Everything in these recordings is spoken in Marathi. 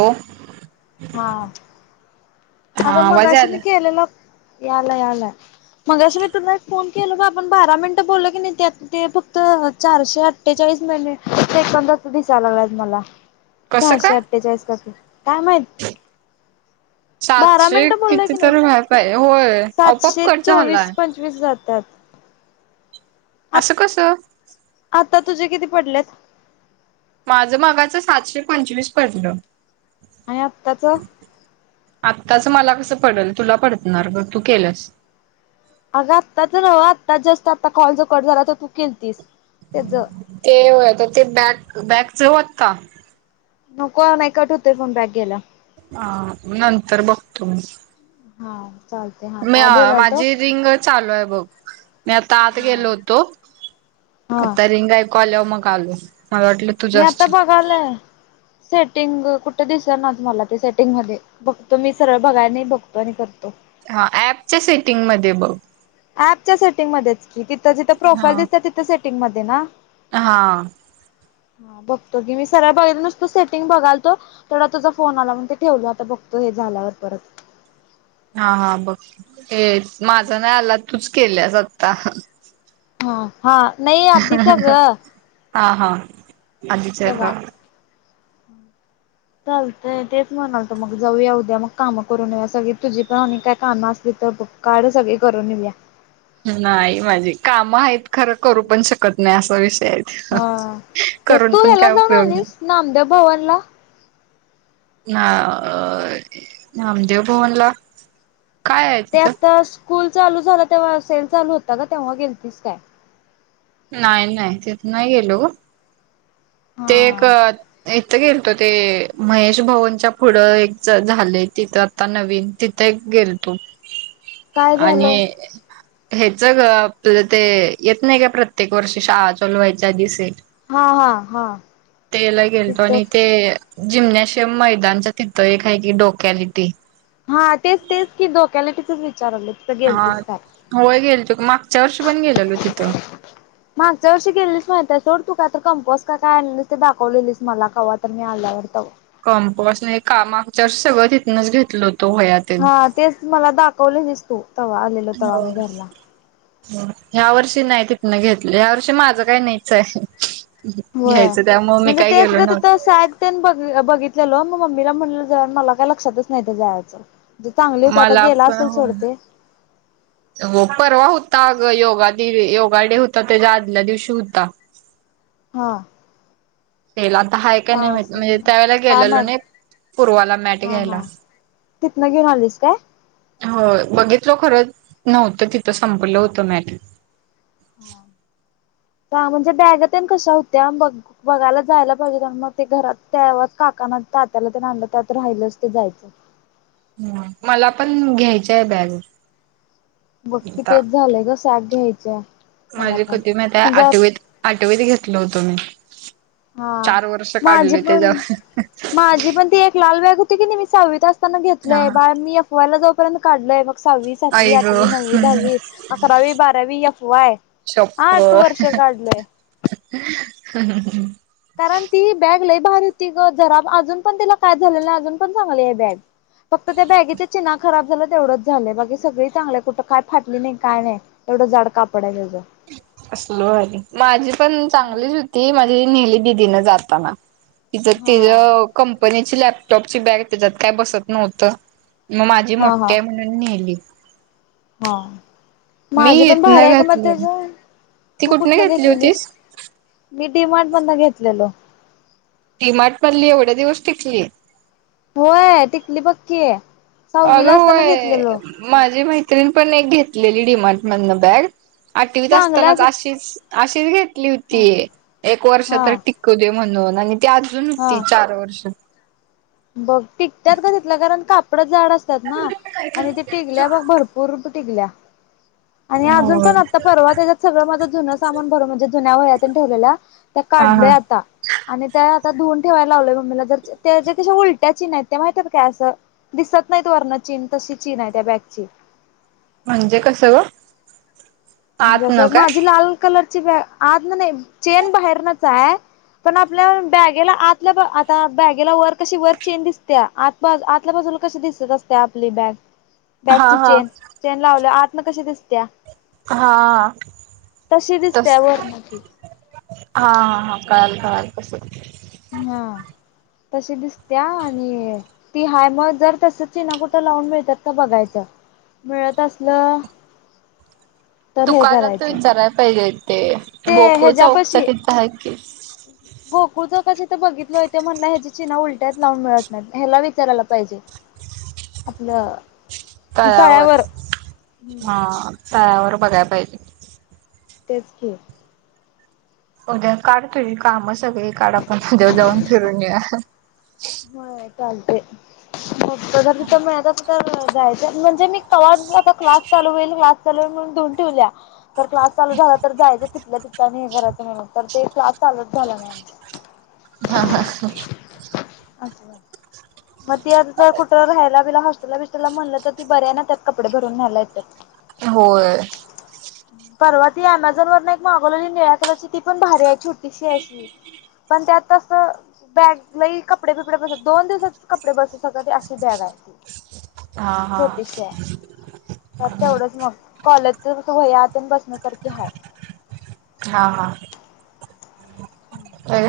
ओ हा हा आग आवाज मगाशी आला मी केलेला यायलाय यायलाय. मगाशी मी तुला एक फोन केलो बग आपण बारा मिनटं बोलो कीनाय ते आता ते फक्त चारशे अठ्ठेचाळी ळीस मिनिट सेकंदाच दिसाय लागल्यात मला. कसं सहाशे काय अठ्ठेचाळीस काके काय माहित. [inaudible] बारा सातशे मिनिटं बोललंय किती की नई तर व्हाय पाहिजे होय आपोआप सातशे कट चोवीस झालाय पंचवीस जात्यात. असं कसं? आता तुझे किती पडलेत. माझ मगाच सातशे पंचवीस पडलं. आणि आत्ताच? आत्ताच मला कसं पडल तुला पडतणार ग तू केल्यास अग आत्ता तच नव्हं आत्ता जस्ट आता कॉल जो कट झाला तो तू केलतीस. त्याच ते व्हय ते तर बॅक बॅक च होत का? नको नाही कट होत फोन बॅग घ्यायला. ह नंतर बघतो मी. हा. चालते हा मी काय अ बोलाल तो माझी रिंग चालू आहे बघ मी आता आत गेलो हा. होतो. हा आता रिंग ऐकू आल्यावर मग आलो. मला वाटलं मी तुझं आता असशील बघालय सेटिंग कुठ? दिस ना मला ते सेटिंग मध्ये बघतो मी सरळ बघाय नाही बघतो आणि करतो. हा ऍपच्या सेटिंगमध्ये बघ. ऍपच्या सेटिंग मध्ये च कि तिथं जिथं हा प्रोफाईल दिसत तिथे सेटिंग मध्ये ना, हा. हा बघतो की मी सरळ बघितल नसलं नुसता सेटिंग बघालतो तेवढ्यात तुझा फोन आला म्हणून ते ठेव जाआता बघ तुह्य झाल्यावर परत. हा हा बघ हे माझं नाय आला तूच केल्याज आत्ता. ह हा नाही आधीचा ग हा हा आधीच्या तवा. का? चालतंय तेच म्हणालतो मग जाऊया मग कामं करून येवूया सगळी तुझी पण काय कामं असली. तप काढ सगळी करून येवू या. नाही माझी काम आहेत खरं करू पण शकत नाही असा विष हा [unintelligible] तेच करून तू पण ह्याला काय जाऊन उपयोग नाही. आलीस नामदेव भवनला नामदेव भवनला. काय आहे ते तिथं आता स्कूल चालू झालं तेव्हा सेल चालू होता ग तेव्हा गेलतीस काय? नाही नाही तिथ नाही गेलो ते एक हा एक तिथं गेलतो ते महेश भवनच्या पुढं एक झालयं तिथं आता नवीन तिथं एक गेलतो काय आणि झालंय हेचं ग आपलं ते येत नाही का प्रत्येक वर्षी शाळा चालू व्हायच्या आधी सेल हा हा. तेअला गेलतो तिथं आणि ते. जिम्नॉशियम मैदानच्या तिथं एक आहे की डोक्यालिटी हा तेच तेच की डोक्यालिटीचचं हा होय गेलतो मागच्या वर्षी पण गेलेलो तिथं. मागच्या वर्षी गेलेलीस माहित आहे सोड तु त आता कंपॉस का काय आणली ते दाखवलेलीस मला कवा तर मी आल्यावर तवा कंपॉस नाही का मागच्या वर्षी सगळं तिथनच घेतलं होत. हा तेच मला दाखवलेलीस तु तवा आलेलो तवा मी घरला. ह्या वर्षी नाही तिथनं घेतलं ह्या वर्षी माझं काही नाहीच आहे. होय घ्यायचं त्यामुळे मी म्हणजे काय तेच गेलो ग तिथ नव्हतो सॅक तेन बघ अ बघित गेलो मग मम्मीला म्हणलो ज मला काही लक्षातच नाही ते जायचं. ते चांगली होती आता मला गेला पण असेल सोड ते हो परवा होता आग ग योगा दि योगा डे होता त्याच्या आदल्या दिवशी होता. हा. तेला आता हायं काय हा नाही माहित म्हणजे असं त्यावेेळेला काय गेलेलो माहित नाही पूर्वाला मॅट घ्यायला. तिथंन घेऊन आलीस काय? होयं बघितलो खरं नव्हतं तिथं संपलं होतं मॅट हां म्हणजे बॅगा तेन कशा होत्या बघायला जायला पाहिजे होत मग ते घरात तेव्हाच काकाना तात्याला तेन आणलं त्यात राहिलंच ते जायचं. ह मला पण घ्यायची आहे बॅग. बक्की आता तेच झालंय ग सॅक घ्यायचीयं. माझी कधी माहितेय आठवीत आठवीत घेतलो होतो मी. हा चार वर्ष माझी काढले पण त्याच्यावर माझी पण ती एक लाल बॅग होती. क नी मी सहावित असताना हा घेतलय बाळ मी एफ वाय ला जाऊ पर्यंत काढलेय. सहावी, सातवी, आई ग आठवी, नववी, दहावी, अकरावी, बारावी एफ वाय. आठ वर्ष काढलय शपथ कारण ती बॅग लई लय भारी होती ग जरा अजून पण त्याला काय झालेलं अजून पण चांगली बॅग. फक्त ते बॅगे च चिना खराब झालं तेवढंच झालंय बाकी सगळी चांगलंय कुठं काय फाटली नाही काय नाही तेवढं जाड कापड हाय त्याच. लो माझी पण चांगलीच होती नेले दीदीने जाताना तिच्या तिला हा. कंपनीचे लॅ लॅपटॉपची बॅग त्याच्यात काय बसत नव्हतं मग माझी मोठ्ठी आहे म्हणून नेली. हां मी माझे पण भारी इथनं आहे का मग घातली त्याच ती तू कुठनं कुठन घेतली घेतलेलीस होतीस मी डी मार्ट मध्ये घेतलेलो. डी मार्ट मधली एवढे दिवस टिकली. होय टिकली पक्की आहे. अगं होय माझी मैत्रिण पण एक घेतलेली डि मार्ट मधून बॅग. आठवीत चांगल्या असतानाच अस अशीच अशीच घेतली होती एक वर्ष हा तर टिकू दे म्हणून. ते अजून होती हा चार वर्ष बघ तिथल्या का तथलं कारण का जाड असतात ना आणि ते टिकल्या मग भरपूर टिकल्या. आणि अजून होय पण आता परवा त्याच्यात सगळं माझं जुनं सामान भर म्हणजे जुन्या वह्या भरुन ठेवलेला त्या. हा काढलय हा. आता आणि त्या आता धुवून ठेवायला लावलंय मम्मीला ज त्या तशा उलट्या चीन आहेत त्या माहितात काय असं दिसत नाहीत वर्ण चीन तशी चीन आहे त्या बॅगची. [inaudible] म्हणजे कस गं म्हणजे असं माझी लाल कलरची आज ना नाही चेन बाहेरनच आहे. पण आपल्या बॅगेला आतल्या आता बॅगेला वर कशी वर चैन दिसते आ आतल्या बाजून. कशी दिसत असते आपली बॅग हा बॅगची हा चैन चैन लावल्या आतन मग कशी दिसत्या. हा तशी तस दिसत्या हां वरन ती हां हां कळाल कळाल तसं ह्ं तशी दिसत्या आणि ती हाय मग जर तस चिना कुठं लावून मिळतात तर बघायचं. मिळत असलं तर हे दुकानात तर करायचं विचाराय पाहिजे? ते ते हो ग चाौकचा ह्याच्यापाशी तिथं आहेत की बघितल हो ते म्हण ह्याची चिना्हा उलट्यात लावून मिळत नाही ह्याला विचारायला पाहिजे? आपलं तळ्यावर हा तळ्यावर बघायला पाहिजे. तेच की उद्या काढ तुझी काम सगळी काढ आपण उद्या जाऊन फिरून येऊया. होय चालते प तर म [unintelligible] तर म्हणजे मी कता क्लास चालू होईल क्ला चान ठेवला क्सास चालू झालं तर जायचं तिथल्या तिथ घरायचं नाही तर ते क्लास चालूच झाला नाही आ. हा हा ह. असं झालं. मग ती आता ती कुठं राहायला बिला हॉस्टेलला बिस्टेलला म्हणलं तर ती बरी आहे ना त्यात कपडे भरून न्यायला येत्यात. होय. परवा ती अमेझॉन वरन एक मागवलेली निळ्या कलरची ती पण भारी आहे छोटीशी अशी. पण ते आता अस बॅग लई कपडे बिपडे बसत दोन दिवस कपडे बसू शकत्यात अशी बॅग आहे. हा हा छोटीशीये त्यात तेवढंच मा कॉलेजचं कस वह्या तेनं बसण्यासारखी हाय. हा हा.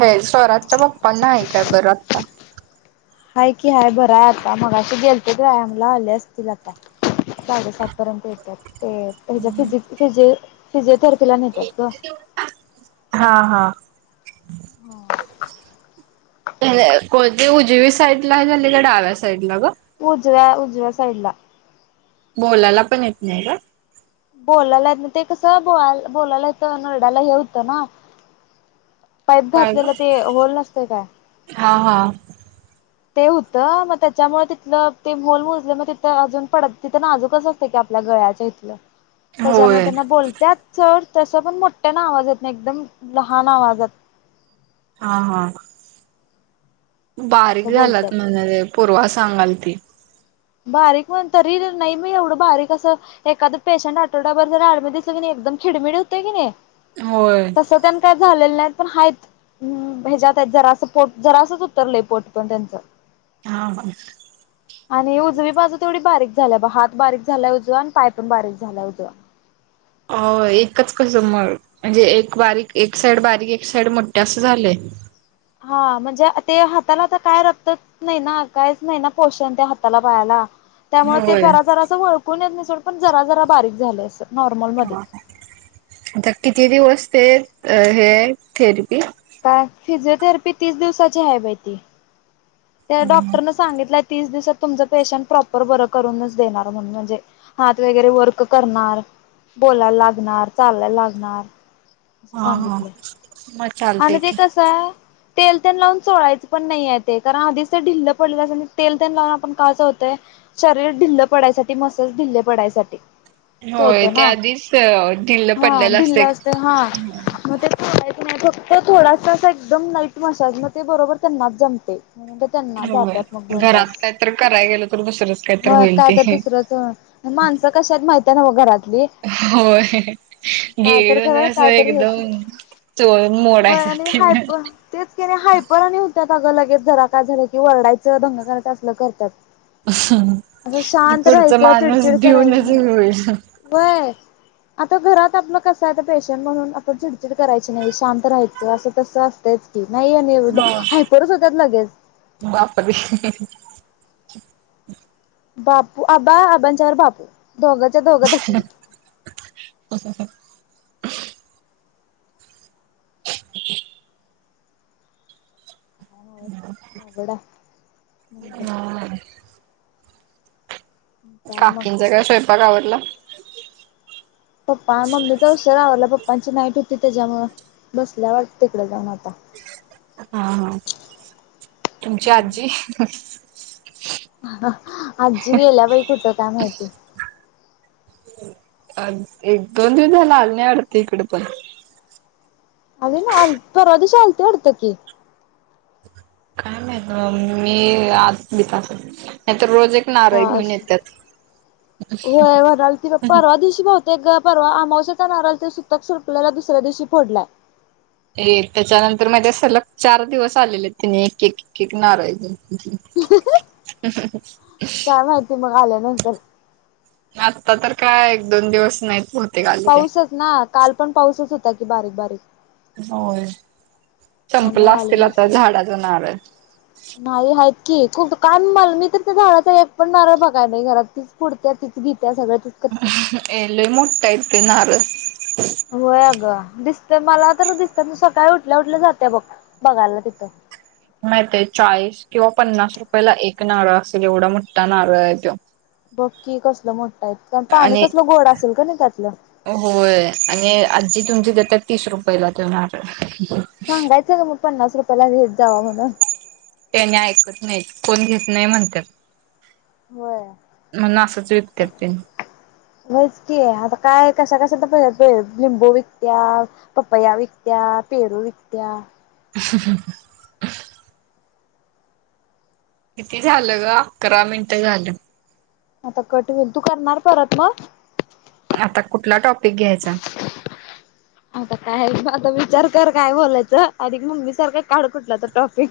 हे स्वराजच्या पप्पांना आहे काय बरं आत्ता? हाय कि हाय. बराय आता. मगाशी गेलतीत व्यायामला, आले असतील आता. साडेसात पर्यंत येत्यात ते. यांच्या फिज फिजिओ फिजीओथेरपीला नेत्यात गं. [inaudible] हा हा. हा. क कोणती उजवी साईडला झालेल, डाव्या साईडला गं? उजव्या उजव्या साईडला. बोलायला पण येत नाही का? बोलायला येत नाई ते कसं बोलाय बोलायला हितं नरड्याला हे होतं ना. पाईप काय ग घातलेलं ते होल नसतय काय. हा हा. ते होतं मग त्याच्यामुळ तिथलं ते होल मुजलं मग तिथं अजून पडत तिथं नाजूकस असतय की आप आपल्या गळ्याच्या इथलं, त्याच्यामुळं होय त्यांना बोलत्यात सोड तस पण मोठ्यान आवाज येत नाही, एकदम लहान आवाजात हा हा बारीक असं झाल्यात बोलत्यात म्हणाले, पूर्वा सांगाय ती. बारीक म्हण तरी नाही बाई एवढं बारीक असं एखांद पेशंट जर आठवडाभर ऍडमिट दिसलं की नाही एकदम खिडमिड होतयं की नाही होय तस त्यांच झालेलं नाई. पण हायेत, अ ह्याच्यात आहेत जरासं पोट जरासच उतरलंय पोट पण त्यांच. हा ह. आणि उजवी बाजू तेवढी बारीक झालिया ब, हात बारीक झाला उजवा आणि पाय पण बारीक झाला उजवा. हो एकच कसं म म्हणजे एक बारीक एक साईड बारीक एक साईड मोेठ्ठी असं झालंय? [inaudible] हा म्हणजे ते हाताला आता काय रक्तच नाही ना, कायच नाही ना पोषण त्या हाताला पायाला त्यामुळे ते होय जरा जरा असं वळकून येत नाई सोडं पण जरा जरा बारीक झालय अस नॉर्मलमध्ये. [inaudible] आता किती दिवस ते हे थेरीपी? काय फिजिओथेरपी तीस दिवसाची आहे बाई ती. ते हा डॉक्टरन सांगितलंय. तीस दिवसात तुमच पेशंट प्रॉपर बरं करूनच देणार म्हणून म्हणजे हात वगैरे वर्क करणार बोलायला लागणार, चालायला लागणार. अस हा सांगितलंय मग आणि चालते ते की कसं तेल तेल लावून चोळायचं पण नाहीये ते. कारण आधीच ते ढिल्ल पडलेलं असतयं आणि तेल तेन लावून आपण काय करतोय शरीर ढिल्ल पडायसाठी मसाज ढिल्ल ढिल्ल पडायसाठी होय चोळतोय ते ना आधीच ढिल्लं हा पडल्यालं असतय ढिल्ल असतंय हा हं हं. मग ते चोळायचं नाही, फक्त थोडासा असा एकदम लाईट मसाज मग ते बरोबर त्यांनाच जमतय. त्यांना होय जातात मग दोन तास, घरात काहीत कराय गेलं तर दुसरंच काहीत होय होईल ते कायतर तिसरंच माणसं कशी आहेत माहितीये नव्ह घरातली. होय. ह ह काय तर गेलेल करा जरास काय तर एकदम चोर होय आणि मोडायसाठी हायप तेच की आणी हायपर आणी हुत्यात. अगं लगेच जरा काय झालं की वरडायचं, दंगा करायचा असलं करत्यात. [inaudible] असं शांत पुढचा राहायचं, माणूस चिडचिड करायचं भिऊनच नाही. होईल. व्हय आता घरात आपलं कसं आहे तर पेशंट म्हणून आपण चिडचिड करायची नाही, शांत राहायचं असं तसं असतय च की नाही आणि एवढं हायपरच होत्याच लगेच. बापरे! [inaudible] बापू, अबा अबांच्यावर बापू. दोघच्या दोघ तसली. [inaudible] अवघड हाय म्हणलं. काय मग. काकींचा काय स्वयंपाक आवरला? पप्पा मम्मीचा उशर आवरला पप्पांची नाईट होती त्याच्यामूळ, बसल्यावाटत तिकड जाऊन आता. हा हा. तुमची आजी? आजी गेल्या बई कुठं काय माहिती. अ एक दोन दिवस झाल आल नाही वाटतं इकड पण. आली नाय? आल परवादिवशी आलती वाटतं की. काय माहित मी आत बित असल. नाहीतर रोज एक नारळ हा. घेऊन येतात. होय म्हणालती ग परवादिशी बहुतेक गं परवा आमावश्याचा नारल ते सुतक संपलेल्या दुसऱ्या दिवशी फोडलाय. ए त्याच्यानंतर माहितीय, सलग चार दिवस आलेले तिने एकएक एकएक नारळ घेऊन. काय माहिती मग आल्यानंतर आता तर काय एक दोन दिवस नाहीत बहु पाऊसच ना, काल पण पाऊसच होता की बारीक बारीक. होय. संपला त्यामुळे आले असतील आता नसेल झाडाचा नारळ. नाही आहेत की. खूप काय मल मी तर त्या झाडचा एक पण नारळ बघाय नाही घरात तीच पुडत्या तीच घी ए लई मोठ हायत ते नारळ. होय अ गं दिस ते मला तर दिसत्यात. मी सकाळी उठल्या उठल्या जात्या बघ बघायला तिथं. माहित हाय चाळीस किंवा पन्नास रुपयाेला एक नारळ असेल एवढा मोठा नारळ आहे त्यो. बग की कसलं मोठं हाय, त कारण पाणी आणि कसलं गोड असेल का नाही त्यातलं. होय आणि आजी तुमची देत्या तीस रुपयला त्यो नारळ. सांगायचं ग मग पन्नास रुपयाला देत जावा म्हणून. त्यांनी ऐकत नाहीत, कोण घेत नाही म्हणतात. व्हय म्हणून असंच विकतात त्यानी व्हायचं कि आता काय कसा कसा तर लिंबू विकत्या, पपया विकत्या, पेरू विकत्या. [inaudible] किती झालं ग? अकरा मिनिट झालं. आता कट होईल. तू करणार परत मग? आता कुठला टॉप आता काय म आता विचार कर काय बोलायचं आणि मम्मी सारखा काढ कुठला तर टॉफिक.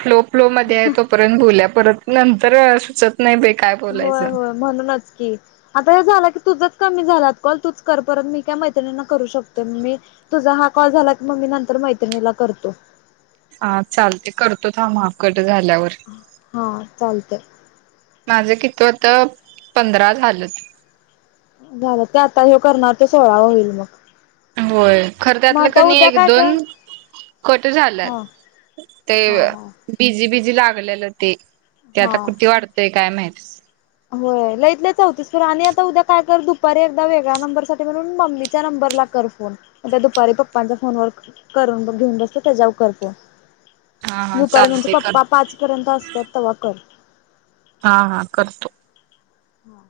फ्लो फ्लो मध्ये आहे तोपर्यंत बोलूया, परत नंतर सुचत नाही बे काय होय बोलायचं होय म्हणूनच की, आता हे झालं की तुझंच कमी झाल्यात कॉल तूच कर मी काय मैत्रिणींना करू शकतोय. मी तुझा हा कॉल झाला की नंतर मी मैत्रिणीला करतो. हा चालते करतो थांब हा कट. झाल्यावर हा चालतय. माझं किती होत, पंधरा झालं. झालं ते आता ह्यो करणार ते सोळावा होईल मग. होय खरं मग त्यातलं क आता नाही उद्या एक काय दोन कर कट हा झाल्यात ते हा हा बीजी बीजी झालेत. ले होती की हा आता किती वाढतोय काय माहिती? होय लइतलय चौतीसपुर आणि आता उद्या काय कर दुपारी एकदा वेगळ्या नंबरसाठी म्हणून मम्मीच्या नंबर ला कर फोन मग त्या दुपारी पप्पांच्या फोन व करून घेऊन बसत त्याच्यावर कर फोन. हा हा दुपारी म्हणजे चालते कर पप्पा पाच पर्यंत असतात तवा कर. हा हा करतो. हां